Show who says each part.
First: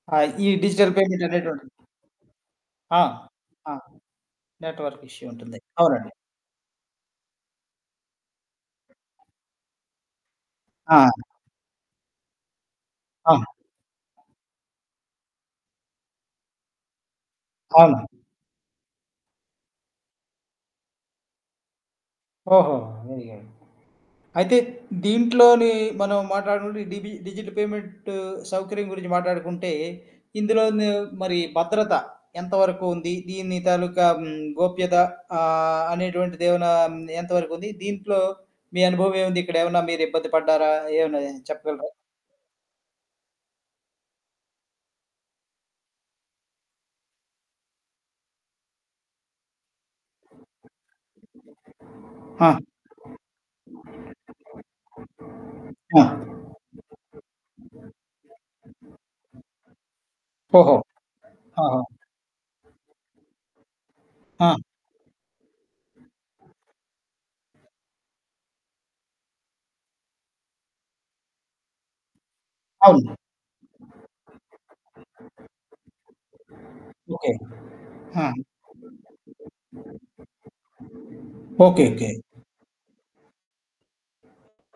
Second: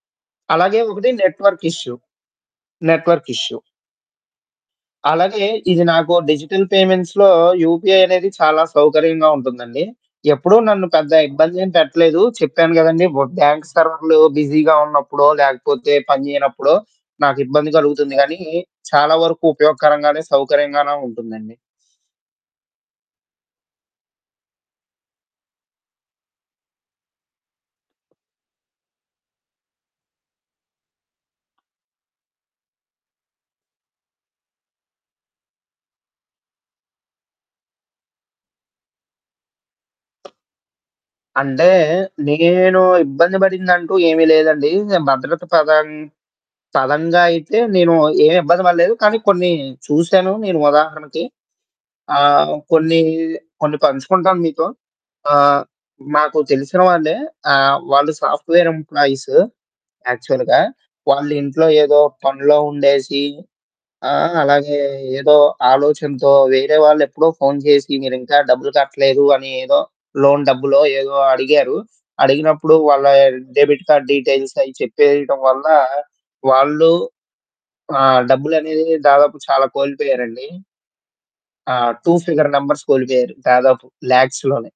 Speaker 1: ఆ! ఈ
Speaker 2: అలాగే
Speaker 1: డిజిటల్
Speaker 2: ఒకటి
Speaker 1: పేమెంట్
Speaker 2: నెట్‌వర్క్
Speaker 1: అనేటువంటిది.
Speaker 2: ఇష్యూ.
Speaker 1: ఆ!
Speaker 2: Network issue.
Speaker 1: ఆ! నెట్‌వర్క్ ఇష్యూ
Speaker 2: అలాగే,
Speaker 1: ఉంటుంది.
Speaker 2: ఇది
Speaker 1: అవునండి.
Speaker 2: నాకో డిజిటల్ పేమెంట్స్‌లో యూపీఐ అనేది చాలా సౌకర్యంగా ఉంటుందండి. ఎప్పుడూ నన్ను
Speaker 1: ఆ!
Speaker 2: పెద్ద ఇబ్బదేం పెట్టలేదు. చెప్పాను గదండీ! బు
Speaker 1: అవును.
Speaker 2: బ్యాంక్ సర్వర్లు బిజీగా ఉన్నప్పుడో, లేకపోతే పని జేయనప్పుడో, నాకు ఇబ్బంది
Speaker 1: అవును.
Speaker 2: కలుగుతుంది గానీ, చాలా వరకు ఉపయోగకరంగానే, సౌకర్యంగానే ఉంటుందండి.
Speaker 1: ఓహొ! అయ్యాయో! అయితే దీంట్లోని మనం మాట్లాడకుంటే, డిబి డిజిట్ పేమెంటు సౌకర్యం గురించి మాట్లాడుకుంటే, ఇందులోను మరి భద్రత, ఎంత వరకు ఉంది? దీన్ని తాలూకా హ్మ్, గోప్యత ఆహ్, అనేటువంటిదేవనా ఎంత వరకుంది? దీంట్లో, మీ అనుభవం ఏముంది? ఇక్కడేమన్నా మీరిబ్బంది పడ్డారా? ఏమన్నా
Speaker 2: అంటే
Speaker 1: చెప్పగలరా?
Speaker 2: నేను ఇబ్బంది పడిందంటూ ఏమీ లేదండి. భద్రత పదం పరంగా అయితే నేను ఏమి ఇబ్బంది పడలేదు. కానీ కొన్ని చూశాను నేను ఉదాహరణకి.
Speaker 1: ఆ!
Speaker 2: ఆహ్, కొన్ని, కొన్ని పంచుకుంటాను మీతో. ఆహ్,
Speaker 1: ఆ!
Speaker 2: మాకు తెలిసిన వాళ్ళే. ఆహ్, వాళ్ళు సాఫ్ట్‌వేర్ ఎంపప్లాయిస్ యాక్చువల్‌గా.
Speaker 1: ఓహో!
Speaker 2: వాళ్ళింట్లో
Speaker 1: ఆహా!
Speaker 2: ఏదో పనిలో ఉండేసి, ఆహ్,
Speaker 1: ఆ!
Speaker 2: అలాగే ఏదో ఆలోచనతో, వేరే వాళ్ళెప్పుడో ఫోను జేసి, "మీరింకా డబ్బులు కట్టలేదు" అని ఏదో? లోన్ డబ్బులో ఏదో? అడిగారు. అడిగినప్పుడు వాళ్ళ
Speaker 1: అవును.
Speaker 2: డెబిట్ కార్డ్ డీటెయిల్స్ అయి చెప్పేయటం వల్ల, వాళ్ళు.
Speaker 1: ఓకే.
Speaker 2: ఆహ్,
Speaker 1: ఆ!
Speaker 2: డబ్బులునేది దాదాపు చాలా కోల్పోయారండి. ఆ!
Speaker 1: ఓకే. ఓకే.
Speaker 2: 2 ఫిగర్ నంబర్స్ కోలిపోయారు. దాదాపు లాక్స్‌ లోనే.